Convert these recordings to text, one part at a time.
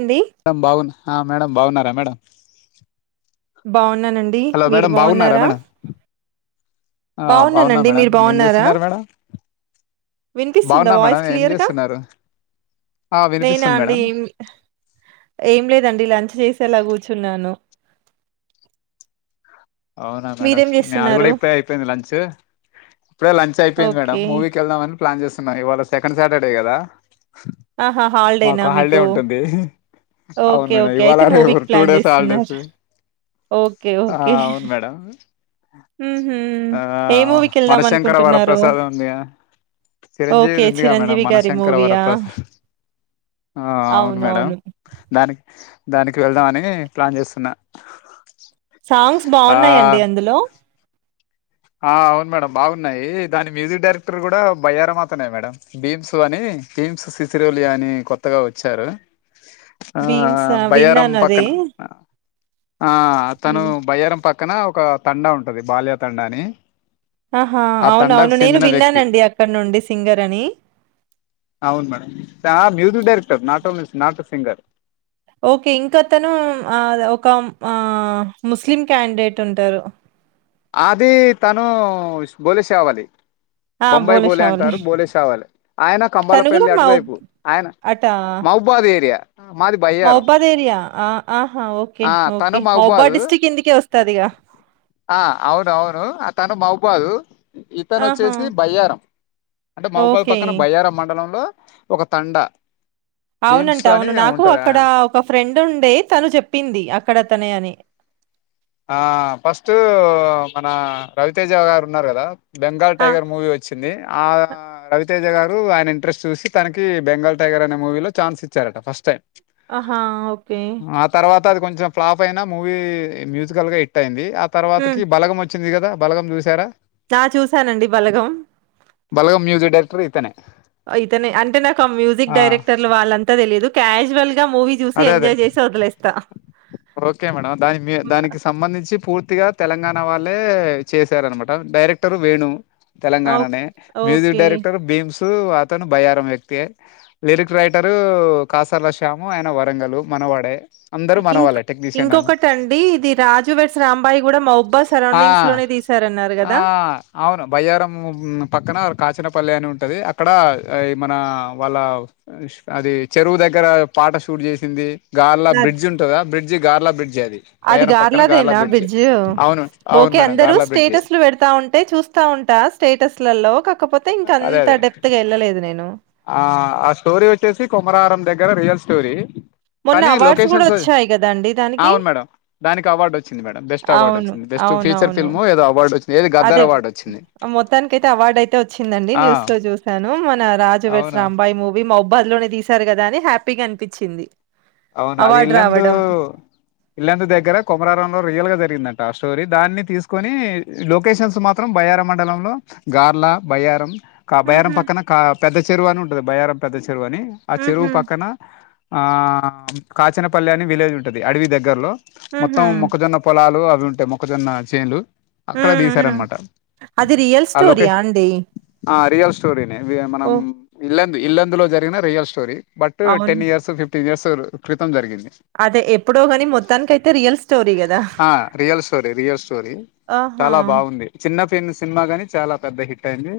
అండి డం బాగున్న ఆ మేడం బాగున్నరా మేడం బాగున్నానండి హలో మీరు మేడం బాగున్నారా మేడం ఆ బాగున్నా బాగున్నానండి మేడం మీరు ఏం బాగున్నారా చేస్తున్నారు మేడం విన్పిస్తుంద బాగున్నా మేడం వాయిస్ ఏం క్లియర్గా చేస్తున్నారు ఆ నేనా వినిపిస్తుంది అండి మేడం మ్ ఏం లేదండి లంచ్ చేసి అలా కూర్చున్న అను ఔనా మేడం న్యాది కూడ ఇప్పుడే అయ్పోయింది లంచు ప్పుడే లంచ్ అయ్పోయింది మేడం ఓకే మూవీకెళ్దామని ప్లాన్ చేస్తున్నార్ ఇవాళ సెకండ్ సాటర్డే కదా ఆహా మాకు హాలిడేనా హాల్డే మీకు ఉంటుంది ఔన్ ఓకే మేడం ఓకే ఇవాళ రేపు two days holidays okay okay ఆ ఏ మూవీకి వెళ్దాం మనశంకర వర అనుకుంటున్నారు ప్రసాద్ ఉందిగా ఓకే చిరంజీవి ఉందిగా మేడం చిరంజీవి గారి మనశంకర వర మూవీయా ప్రసాద్ ఆ అవును మేడం అవునవును దాని దానికి వెళ్దామనీ ప్లాన్ చేస్తున్నా సాంగ్స్ ఆ బాగున్నాయండి అందులో ఆ అవును మేడం బాగున్నాయి దాని మ్యూజిక్ డైరెక్టర్ గుడా బయ్యారం అతనే మేడం భీమ్సు అని మ్స్ సిసిరోలియ అని కొత్తగా ఓచ్చారు ఆహ్ భీమ్స్ ఆహ్ బయారం విన్నాను అదే పక్కన ఆ భీ అతను బయ్యారం పక్కన ఒక తండా ఉంటది బాల్య తండా అని ఆహా ఆ తండాకు అవునవును నేను చెందిన వ్యక్తి విన్నానండి అక్కడ నుండి సింగర్ అని అవును madam sir music director not only not singer okay ఇంక అతను ఒక ఆ ముస్లిం క్యాండిడేట్ ఉంటారు ఆదీ తను బోలెషావాలి ఆ! బొంబాయి బోల బోలే షావులి. అంటారు బోలే శావలె ఆయన తను గూడా కంబాలపల్లి మహబ్ అటువైపు ఆయన మౌబ్బాద్ ఏరియా మాది బయ్యారం మౌబ్బాద్ ఏరియా ఆ ఆహా ఓకే ఆ ఓకే తను మౌబ్బాద్ మహబాద్ డిస్ట్రిక్ట్ కిందికే ఓస్తదిగా ఆ అవునవును అ తను మౌభాదు ఇతను ఆహా! ఓచ్చేసి బయ్యారం అంటే మహుబాల్ ఓకే. పక్కన బయ్యారం మండలంలో ఒక తండ బీమ్స్ అవునంట అని అవును నాకు ఉంటది ఆ అక్కడ ఒక ఫ్రెండ్ ఉండే తను జెప్పింది అక్కడ తనే అని ఆ ఫస్ట్ మన రవితేజ గారు ఉన్నారు గదా బెంగాల్ ఆ! టైగర్ మూవీ ఒచ్చింది అడా రవితేజ గారు ఆయన ఇంట్రెస్ట్ చూసి తనకి బెంగాల్ టైగర్ అనే మూవీలో ఛాన్స్ ఇచ్చారట ఫస్ట్ టైమ్ ఆహా ఓకే తర్వాత అది కొంచెం ఫ్లాఫ్ అయినా మూవీ మ్యూజికల్ గా హిట్ అయింది ఆ తర్వాతకి బలగం వచ్చింది గదా బలగం చూశారా నా చూసానండి బలగం బలగం మ్యూజిక్ డైరెక్టర్ ఇతనే ఇతనే అంటే నాకు ఆ మ్యూజిక్ ఆ డైరెక్టర్లు వాళ్ళంతా తెలిదు క్యాజువల్ మూవీ జూసి అదే అదే ఎంజాయ్ జేసి ఒద్లేస్తా ఓకే మేడం దాని మి దానికి సంబంధించి పూర్తిగా తెలంగాణ వాళ్ళే చేశారనమాట డైరెక్టర్ వేణు ఓహ్! తెలంగాణనే మ్యూజిక్ ఓకే. డైరెక్టర్ బీమ్స్ తు అతను బయ్యారం వ్యక్తె లిరిక్ రైటరు కాసర్ల శ్యాము ఆయన వరంగల్ మనవాడే అందరూ మనవాళ్ళే టెక్నీషియన్ అందరు ఇంకొకటిండి ఇది రాజు వెడ్స్ రాంబాయి గూడా మౌబ్ ఆ ఆ అవును బయ్యారం పక్కన కాచినపల్లె అని ఉన్ టది అక్కడ మన వాళ్ళ అది చెరువు దగ్గర పాట షూట్ జేసింది గార్లా అద్ బ్రిడ్జ్ ఉంటదా బ్రిడ్జ్ గార్లా బ్రిడ్జె అది బయారం పక్కన గార్లా గార్లాదేనా బ్రిడ్జ్ బిడ్జు? అవును అవును ఓకే మేడం అందరూ గార్లా బ్రిడ్జ్ స్టేటస్లు వెడతా ఉంటే చూస్తా ఉంటా స్టేటస్లలో కాక అదే అదే ఆ ఆ స్టోరీ ఓచ్చేసి కొమరారం దె దెగర రియల్ స్టోరీ మొన్న కానీ అవార్డ్స్ గూడా లొకేషన్స్ వైస్ వచ్చాయి గదండీ దానికి. అవును మేడం దానికి అవార్డ్ ఒచ్చింది మేడం బస్ట్ అవార్డ్ అవును. ఒచ్చంది బెస్ట్ ఫీచర్ అవునవును. ఫిల్మ్ ఏదో అవార్డ్ ఒచ్ అదే మొత్తానికైదితే అవార్డు అయితే ఒచ్చి అండి ఆ న్యూస్ లో చూశాను మన రాజు వెడ్స్ అవును రాంబాయి మూవీ మౌ బదిలోనే దీసారు కదా అని హ్యాపీగా అనిపించింది అవును అది ఇల్లందు ఇల్లందు దగ్గర కొమరారంలో రియల్ గా జరిగిందండి స్టోరీ దాన్ని తీసుకొని లొకేషన్స్ మాత్రం బయ్యారం మండలంలో గార్లా బయ్యారం కా బయారం హుహు. పక్కన కా పెద్ద చెరువు అని ఉంటది బయారం పెద్ద చెరువు అని ఆ చెరువు హుహు. పక్కన ఆ కాచనపల్లి అని విలేజ్ ఉంటది అడవి దగ్గరలో హుహు. మొత్తం మొక్కజొన్న పొలాలు అవ్ ఉంటే మొక్కజొన్న చేన్లు అక్కడ హ్మ్. హ్మ్. దీసారనమాట అది రియల్ ఆ స్టోరీయా లొకేషన్ అండి? ఆ రియల్ స్టోరీనే అవి మనం ఓహ్! ఇ ఇల్లందు లో జరిగిన రియల్ స్టోరీ బట్ టెన్ అవును. ఇయర్స్ ఫిఫ్టీన్ ఇయర్స్ క్రితం జరిగింది అదే ఎప్పుడో గాని మొత్తానికైతే రియల్ స్టోరీ గదా! ఆ రియల్ స్టోరి రియల్ స్టోరి ఆహా! చాలా బాగుంది చిన్న పిన్ సినిమా గాని చాలా పెద్ద హిట్ అయింది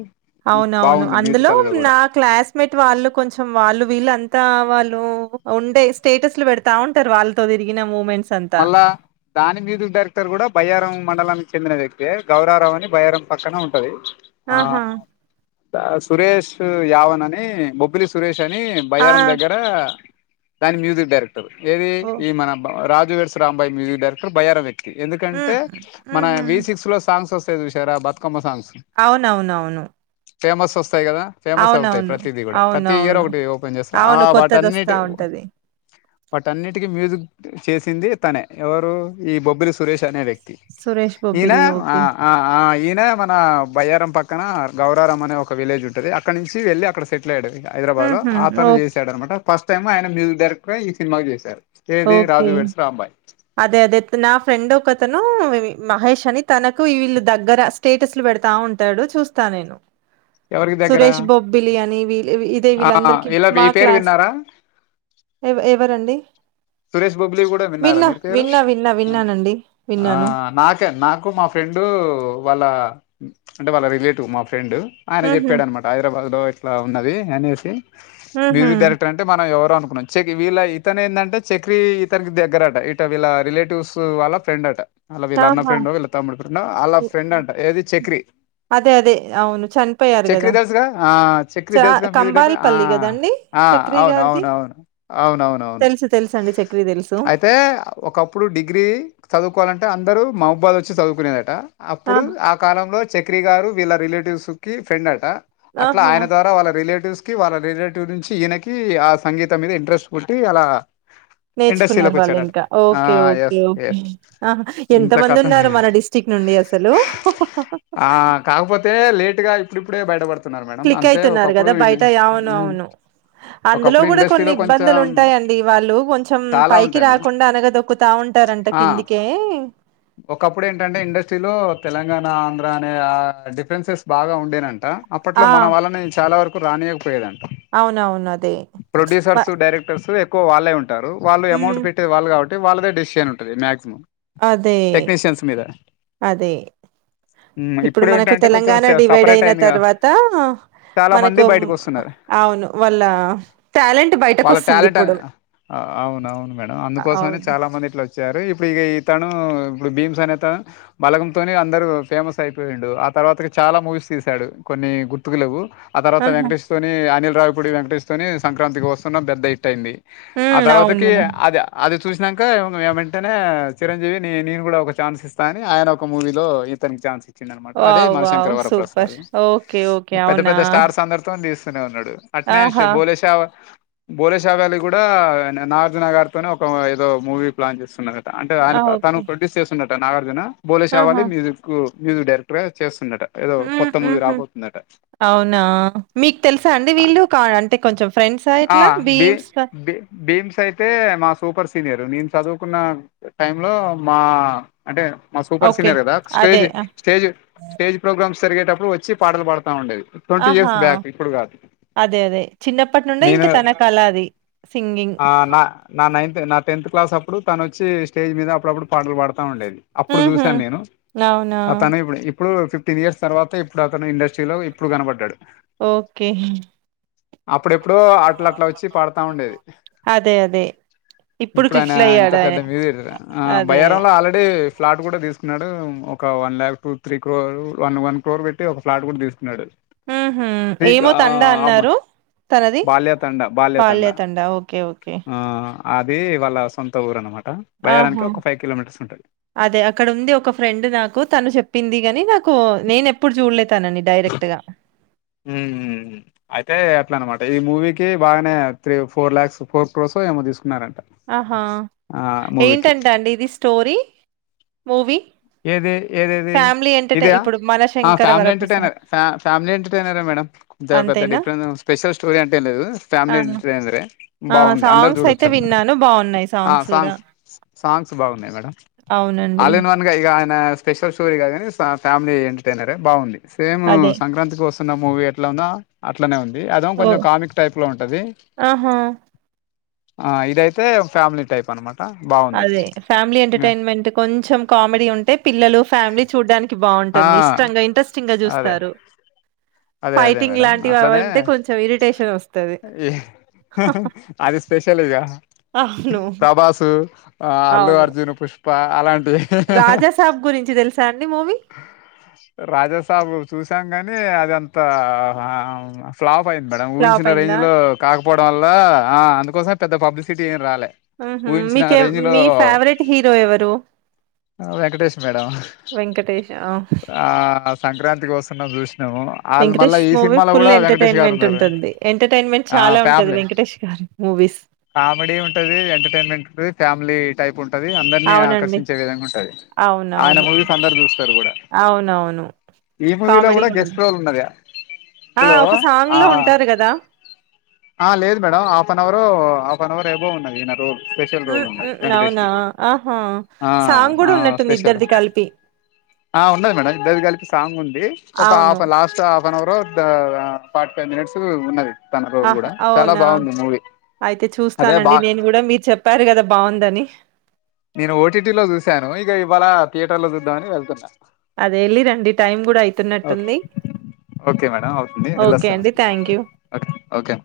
అవునవును బాగుంది అందులో మ్యూజికల్ గా కూడా నా క్లాస్మేట్ వాళ్ళు కొంచెం వాళ్ళు వీళ్ళ అంతా వాళ్ళు ఉండే స్టేటస్లు వేడ్తా ఉంటారు వాళ్ళతో తిరిగినాము మేము మళ్ళా దాని మ్యూజిక్ డైరెక్టర్ గుడా బయ్యారం మండలాని చెందిన వ్యక్తే గౌరారం అని బయరం పక్కన ఉంటది ఆ ఆహా! సురేష్ యావన్ అని బొబ్బిలి సురేష్ అని ఆ! బయ్యారం దగ్గరా దాని మ్యూజిక్ డైరెక్టర్ ఏది ఓహ్! ఈ మన రాజువేడ్స్ రాంబాయి మ్యూజిక్ డైరెక్టర్ బైయార వ్యక్ హ్మ్. ఎందుకంటే మన హుహు. వి. సిక్స్లో సాంగ్స్ వస్తాయి చూసారా బతుకమ్మ సాంగ్ అవునవునవును. ఫేమసస్ వస్తాయి కదా ఫేమస్ అవుతాయి అవునవును. ప్రతీది గుడా ప్రతి ఇయర్ అవునవును. ఒకటి ఓపెన్ చేస్తా ఆ అవును. కొత్తదొస్తా వాటిన్నిటి ఉంటది. వాటన్నిటికీ మ్యూజిక్ చేసింది తనే ఎవరు ఈ బొబ్బిలి సురేష్ అనే వ్య సురేష్ ఈయన బొబ్బిలి ఆ ఓకే. ఆ ఆ ఈయన మన బయ్యారం పక్ క్కన గౌరారం అనే ఒక విలేజ్ ఉంటది అక్కనించి వెళ్లి అక్కడ సెటిల్ అయ్యడు. హైదరాబాద్లో హుహు. అతను ఓకే. చేశాడన్నమాట ఫస్ట్ టైమ్ ఆయన మ్యూజిక్ డైరెక్టరై ఈ సినిమాకు చేశారు. ఏది కే రాజు వెడ్స్ రాంబాయ్ అదే అదే నా ఫ్రెండ్ ఒకతను మహేష్ అని తనకు ఇ వీళ్ళు దగ్గర స్టేటస్లు పెడతా ఉంటాడు చూస్తా నేను ఎవరికి దగ్గర సురేష్ బొబ్బిలి అని వీ దే ఆ వీలందరికి ఇలా మా ఈ పేరు క్లాస్ విన్నారా ఎవ ఎవరండి? సురేష్ బొబ్బిలి గుడా విన్నారా విన్నా. మీరు పేరు విన్నా విన్నా విన్నానండి. ఆ విన్నాను. నాకే నాకు మా ఫ్రెండు వాళ్ళా అంటే వాళ్ళ రిలేటివ్ మా ఫ్రెండ్ ఆయన హుహు. చెప్పాడన్నమాట హైదరాబాద్లో ఇట్లా ఉన్నది అనేసి హుహు. మ్యూజిక్ డైరెక్టరంటే మనం ఎవరో అనుకున్నాం చె వీళ్ళ ఇతన్ ఎందంటే చక్రీ ఇతన్కి దగ్గరట ఇట వీళ్ళ రిలేటివ్స్ వాళ్ళ ఫ్రెండ్ అట. అలా వీళ్ళ అన్న ఆహా! ఫ్రెండో వీళ్ళ తమ్ముడ్ ఫ్రెండో ఆళ్ళ ఫ్రెండ్ ఓహ్! అంట ఏది చక్రీ. అదే అదే అవును. చనిపోయారు గదా! చక్రి తెల్సుగా ఆ చ చక్రి తెల్సుగా మ్యూజిక్ డైరెక్టర్ ఆ కంబాలపల్లి కదండి ఆ చక్రి గారిది అవునవునవున్ అవునవునవున్ తెలుసు తెలుసు అండి చక్రి తెలుసు అయితే ఒకప్పుడు డిగ్రీ చదువుకోవాలంటే అం అందరు మౌబాద్ వచ్చి చదువుకునేదట అప్పుడు ఆ కాలంలో చక్రీ గారు వీళ్ళ రిలేటివ్స్ కి ఫ్రెండ్ అట అట్ల ఆహా ఆయన ద్వారా వాళ్ళ రిలేటివ్స్ కి వాళ్ళ రిలేటివ్ నుంచి ఈయనకి ఆ సంగీత మీద ఇంట్రెస్ట్ పుట్టి అలా ఇండస్ట్రీలో నేర్చుకున్నారు వాళ్ళు కొచ్చాడట ఇంకా ఆ okay okay yes okay yes ఆహా ఎంత ఇంత మంది కథ ఉన్నారు మన డిస్టిక్ నుండి అసలు ఆ కాక్పోతే లేటుగా ఇప్పుడిప్పుడే బయటపడుతుం క్లిక్ అయితున్నార్ గదా బయట ఉమ్, అవునవును. అందులో ఒకప్పుడు గుడా కొన్ని ఇండస్ట్రీలో కొంచెం ఇబ్బందులు ఉంటాయండి వాళ్ళు కొంచం చాలా పైకి ఉంటాయి మేడం రాకుండా అనగదొక్కుతా ఉంటారంట ఆ, కిందికే ఒకప్పుడు ఏంటంటే ఇండస్ట్రీలో తెలంగాణ, ఆంధ్ర అనే ఆ డిఫరెన్సెస్ బాగా ఉండేనం ట అప్పట్లో ఆ మన వాళ్లని చాలా వరకు రానియకపోయేదంట. అవునవును అదే వ ప్రొడ్యూసర్స్, డైరెక్టర్స్ ఎక్కో వాళ్ళే ఉంటారు. వాళ్ళు అమౌంట్ మ్ పెట్టేద్ వాళ్ళు కాబట్టి వాళ్ళదే డిసిషన్ ఉంటది మాక్సిమం అదే టెక్నీషియన్స్ మీద అదే ఉమ్, ఇప్పుడు మనకు ఏంటంటే కొంచెం తెలంగాణ డివైడ్ సెపరేట్ అయిన అయిందిగా తర్వాత చాలా మనకు మంది బయటకు వస్తున్నారు అవును వాళ్ళ టాలెంట్ వాళ్ళ బయటకొస్తుంది టాలెంట్ అని ఇప్పుడు అవునవును మేడం అందుకోసమనే అవును చాలా మంది ఇట్ల వచ్చారు ఇప్పుడు ఇగ ఈ త ను ఇప్పుడు బీమ్స్ అనేత బలగంతోనే అందరు ఫేమస్ అయిపోయిండు. ఆ తర్వాతకి చాలా మూవీస్ తీ సాడు. కొన్ని గుర్తుకు లెవ్వు. ఆ తర్వాత ఆహా వెంకటేష్ తోని అనిల్ రావుపుడి వెంకటష్ తోని సంక్రాంతికి వస్తున్న పెద్ద హిట్ అయింది. ఆ హ్మ్ తర్వాతకి అవును అది అది చూసినంక వెంటనే చిరంజీవి నే నేన్ గుడా ఒక ఛాన్స్ ఇస్తా అని ఆయన ఒక మూవీలో ఇతనికి ఛాన్స్ ఇ చిండన్మాట అదే వావ్ మన wow Shankaravara super Prasad okay okay పెద్ద అవునా పెద్ద స్టార్స్ అందర్తోన్ తీస్ ఉన్నాడు అట్నే ఆహా! బోలేషా బోలేషా వ్యాలి కూడా నాగార్జున గారితోనే ఒక ఏదో మూవీ ప్లాన్ చేస్తున్నడట అంటే ఆయన ఆ! తను ఓకే. ప్రొడ్యూస్ చేస్తున్నట్టట నాగార్జున బోలే ఆహా! శావాలి మ్యూజిక్ మ్యూజిక్ డైరెక్టర్ గా చే ఉందట ఏదో హ్మ్. కొత్త మూవీ హుహు. రాబోతుందట. అవునా మీక్ తెల్సా అండి వీళ్ళు కా అంటే కొంచం ఫ్రెండ్సా ఆ ఇట్లా బీ బీమ్స్ బీ భీమ్స్ అయితే మా సూపర్ సీనియర్ నేన్ చదువుకున్న టైమ్లో మా అంటే మా సూపర్ ఓకే. సీనియర్ కదా స్టేజ్ అదే. ఆ, స్టేజ్ స్టేజ్ ప్రోగ్రామ్స్ జరిగేటప్పుడు వచ్చి పాటలు పడుతుంవుఉండేది ట్వంటీ ఆహా! ఇయర్స్ బ్యాక్ ఇప్పుడు కాదు అదే అదే చిన్నప్పటి నుండే నేను ఇంకా తనకల అది సింగింగ్. ఆ నా నా నైన్త్ నా టెన్త్ క్లాస్ అ అప్పుడు తన వచ్చి స్టేజి మీద అపుడపుడు పాలు పాడుత ఉండది అప్పుడు హుహు. చూసాను నేను అవునా! అతను ఇప్పుడు ఇప్పుడు ఫిఫ్టీన్ ఇయర్స్ తర్వాత ఇప్పుడు తాను ఇండస్ట్రీలో ఇప్పుడు కనపడ్డాడు ఓకే అప్పుడెప్పుడొ అట్ల అట్లా వచ్చి పాడుతా ఉండేది అదే అదే ఇప్పుడు ఆయన క్లిక్ ఇంత అయ్యాడు ఆయన పెద్ద మీజారు ఆ అదే బహారం లో అల్లరెడీ ఫ్లాట్ కూడా తీసుకున్నాడు ఒక వన్ లలాక్ టూ త్రీ క్లో వన్ వన్ క్లోర్ పెట్టి ఒక ఫ్లాట్ కూడా తీసుకున్నాడు ఉహూ ఫకా ఏమో ఆ తండా ఆమ అన్నారు తనది బాల్యతండ బాల్యతండ బాల్య తండా ఓకే ఓకే ఆ అది వాళ్ళ సొంత ఊరు అన్నమాట బయ్యాలని ఆహా కి ఒక ఫైవ్ కిలో మీటర్స్ అదే అక్కడ ఉంది ఒక ఫ్రెండ్ నాకు తను చెప్పింది గాని నాకు నేను అపు ఎప్పుడు చూడలే తనని డైరెక్ట్ గా ఉమ్మ్ అయితే ఎట్లా అనమాట ఈ మూవీకిి బాగానే three four lakhs four crores ఏమో తీసుకున్నాడంట ఆహా ఏంటంటా అండి ఇది స్టోరీ మూవీ ఏది ఏదిది ఫ్యామిలీ ఎంటర్టైన్ ఇదా ఇప్పుడు Manashankara family Varaprasad entertainer family entertainer madam అంత పెద్ద అంతేనా డిఫరెంట్ స్పెషల్ స్టోరీ అంటే లేదు ఫ్యామిలీ ఆ! ఎంటర్టైనర్ ఏ ఆ! బాగుంది అందరు సాంగ్స్ అయితే చూడొచ్చు విన్నాను బాగున్నాయి కూడా సాంగ్స్ సాంగ్స్ బాగున్నాయి మేడం అవునండి అల్ ఇన్ వన్ ఇగా ఆయన స్పెషల్ షోరీ కాదు గాని ఫ్యామిలీ ఎంటర్టైనర్ బాగుంది సేమ్ అదే సంక్రాంతి కోస్త వస్తున్నాం మూవీ ఎట్లా ఉందో అట్లనే ఉంది అదం ఓ కొంచెం కామిక్ టైప్ లో ఉంటది ఆహా! ఆ ఇదయితే ఫ్యామిలీ టైప్ అన్నమాట అదే ఫ్యామిలీ ఎంటర్టైన్మెంట్ కొంచెం కామెడి ఉంటే పిల్లలు ఫ్యామిలీ చూడ్డానికి ఆ బాగుంటుంది ఇష్టంగా ఇంట్రెస్టింగ్ గా అదే చూస్తారు అదే అదే మేడం అట్లానే ఉంటే కొంచెం ఇరిటేషనొస్తది. ఈ అది స్పెషల్ ఇంగ అవును. ప్రభాసు ఆ అల్లు అర్జున్ పుష్ప అలాంటివి రాజాసబ్ గురించి తెలుసా అండి మూవీ రాజాసాబు చూసాం కాని కానీ అదింత ఫ్లాప్ అయింది మేడం ఫ్లాప్ ఊహించిన రేంజ్ అయిందా? లో కాకపో పోవడం వల్ల ఆ అందుకోసం పెద్ద పబ్లిసిటీ ఎం రాలేదు ఆహ్ ఆహ్ మీకు మీ ఫేవరెట్ హీరో ఎవరు వెంకటేష్ మేడం 'వెంకటేష్.' ఆ! ఆ సంక్రాంతి కోసం వస్తున్నాం చూసినాము వాళ్ళు మళ్ళా వెంకటేష్ ఈ మూవీ సినిమాలో ఫుల్ కూడా వెంకటేష్ గారు ఎంటర్టైన్మెంట్ ఉన్నారు ఉంటుంది ఎంటర్టైన్మెంట్ ఆ చాలా ఉంటంది ఫ్యామిలీ వెంకటేష్ గారు మూవీ మూవీస్ కామెడీ ఉంటది ఎంటర్టైన్మెంట్ ఉంటంది ఫ్యామిలీ టైప్ ఉంటది అందరినీ అవునండి. ఆకర్షించే విధంగా ఉంటంది ఆయన అవునవును. మూవీస్ అందరు చూస్తారు కూడా అవునవును. ఈ మూవీలో కామెడీ కూడా గూడా ఉం గెస్ట్ రోల్ ఉన్నది ఆ హలో ఒక సాంగ్ ఆ లో ఉంటారు కదా ఆ లేదు madam half hour half hour ఆబో ఉంటది ఇన రోల్ స్పెషల్ రోల్ హ్మ్ ఉంది హ్మ్ వెంకటేష్ అవునా కి ఆహా ఆ సాంగ్ ఆ కూడా ఉన్నట్టుంది స్పెషల్ ఇద్దరిది కలిపి ఆ ఉన్నది మేడం ఇద్దదకలిపి సాంగ్ ఉంది ఒక అవును. హాఫ్ లాస్ట్ హాఫ్ హఫెన్ అవరు తా ఫార్ట్ ఫై మినిట్స్ ఉన్నది తన రోల్ ఆహ్! గుడా చాలా అవునా బాఉంది మూవీ అయితే అదే బా చూస్తానండి నేన్ గుడా మీర్ చెప్పారు కదా బాఉందని నేను ఓటీటీ లో జుసాను ఇగ ఇవాళ థియే టర్ లో జుదాం ఆని వెల్ తున్న అదే ఏళ్లి రండి టైం గుడా అయితున్నట్టుంది ఓకె మేడం అవుతుంది ఓకే అండి వెళ్ళొస్తానండి థ్యాంక్ యూ. Okay okay